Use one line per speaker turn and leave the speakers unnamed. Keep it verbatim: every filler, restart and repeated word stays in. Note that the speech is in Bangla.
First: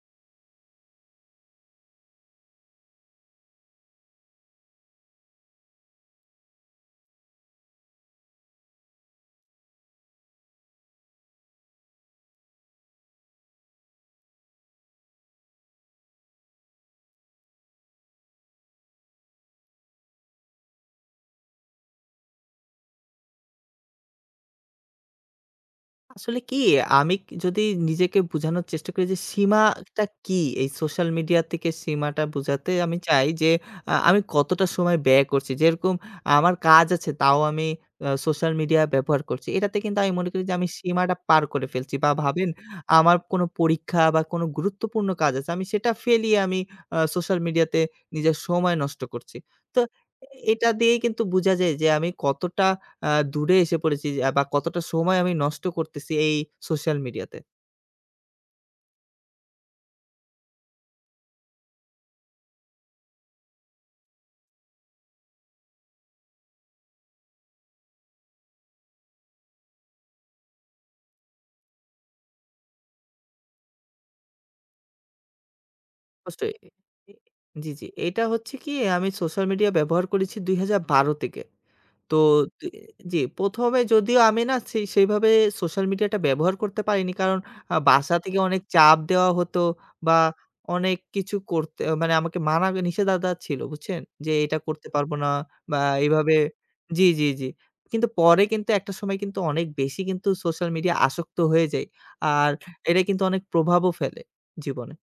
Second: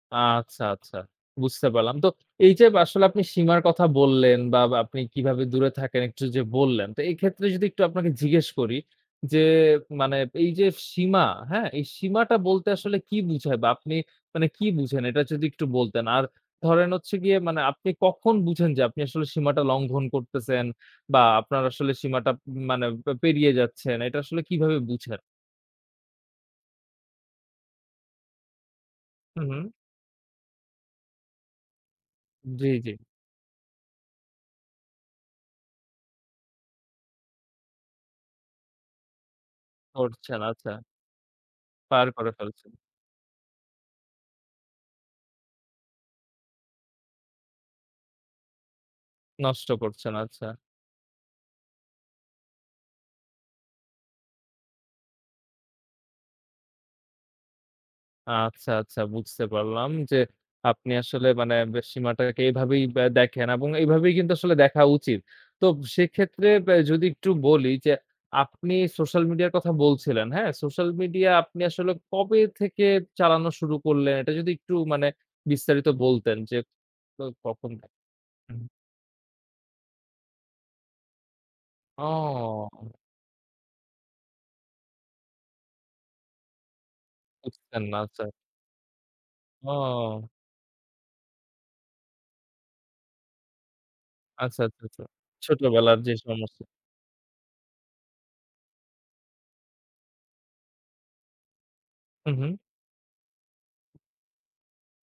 আচ্ছা, আচ্ছা বুঝতে পারলাম। তো এইযে ব আসলে আপনি সীমার কথা বললেন বা আপনি কিভাবে দূরে থাকেন একটু যে বললেন। তো এক্ষেত্রে যদি একটু আপনাকে জিজ্ঞেস করি যে, মানে এইযে সীমা, হ্যাঁ? এই সীমাটা বলতে আসলে কি বুঝায় বা আপনি মানে কি বুঝেন এটা যদি একটু বলতেন। আর ধরেন হচ্ছে গিয়ে মানে আপনি কখন বুঝেন যে আপনি আসলে সীমাটা লঙ্ঘন করতেছেন বা আপনার আসলে সীমাটা মানে পে পেরিয়ে যাচ্ছেন; এটা আসলে কিভাবে বুঝেন?
আসলে কি আমি যদি নিজেকে বোঝানোর চেষ্টা করি যে
হুম, হুম।
সীমাটা কি। এই সোশ্যাল মিডিয়া থেকে সীমাটা
জি,
বুঝাতে
জি।
আমি চাই যে, আ আমি কতটা সময় ব্যয় করছি। যেরকম আমার কাজ আছে তাও আমি আ সোশ্যাল মিডিয়া ব্যবহার করছি। এটাতে কিন্তু আমি মনে
করছেন
করি যে আমি
আচ্ছা।
সীমাটা পার করে ফেলছি
পার
বা
করে
ভাবেন
ফেলছে।
আমার কোনো পরীক্ষা বা কোনো গুরুত্বপূর্ণ কাজ আছে। আমি সেটা ফেলিয়ে আমি আ সোশ্যাল মিডিয়াতে নিজের সময় নষ্ট করছি।
নষ্ট
তো
করছেন আচ্ছা।
এটা দিয়েই কিন্তু বুঝা যায় যে আমি কতটা আ দূরে এসে পড়েছি বা কতটা সময় আমি নষ্ট করতেছি এই সোশ্যাল মিডিয়াতে।
আচ্ছা, আচ্ছা বুঝতে পারলাম যে, আপনি আসলে মানে ব সীমাটাকে এভাবেই বে দেখেন এবং এইভাবেই কিন্তু আসলে দেখা উচিত। তো সেক্ষেত্রে ব্যা যদি একটু বলি যে, আপনি সোশ্যাল মিডিয়ার কথা বলছিলেন, হ্যাঁ? সোশ্যাল মিডিয়া আপনি আসলে কবে থেকে চালানো শুরু করলেন, এটা যদি একটু মানে বিস্তারিত বলতেন
অবশ্যই।
যে
ই
কবে,
জি,
কখন?
জি। এটা হচ্ছে
হুম।
কি আমি সোশ্যাল মিডিয়া ব্যবহার করেছি দুই হাজার বারো থেকে। তো
ও!
[unintelligible] জি প্রথম এ যদিও আমি না ছে সেইভাবে সোশ্যাল মিডিয়াটা ব্যবহার করতে পারিনি। কারণ আ
বুঝছেন না,
বাসা
আচ্ছা।
থেকে অনেক চাপ দেওয়া হতো বা
ও!
অনেক কিছু করতে মানে আমাকে মানা নিষেদাদা ছিল। বুঝছেন? যে এটা
আচ্ছা, আচ্ছা,
করতে
আচ্ছা।
পারব না বা
ছোটবেলার যে
এভাবে
সমস্যা
জি, জি, জি। কিন্তু পরে কিন্তু একটা সময় কিন্তু অনেক বেশি কিন্তু সোশ্যাল মিডিয়া আসক্ত হয়ে যাই।
হু,
আর
হু
এটা কিন্তু অনেক প্রভাবও ফেলে জীবনে।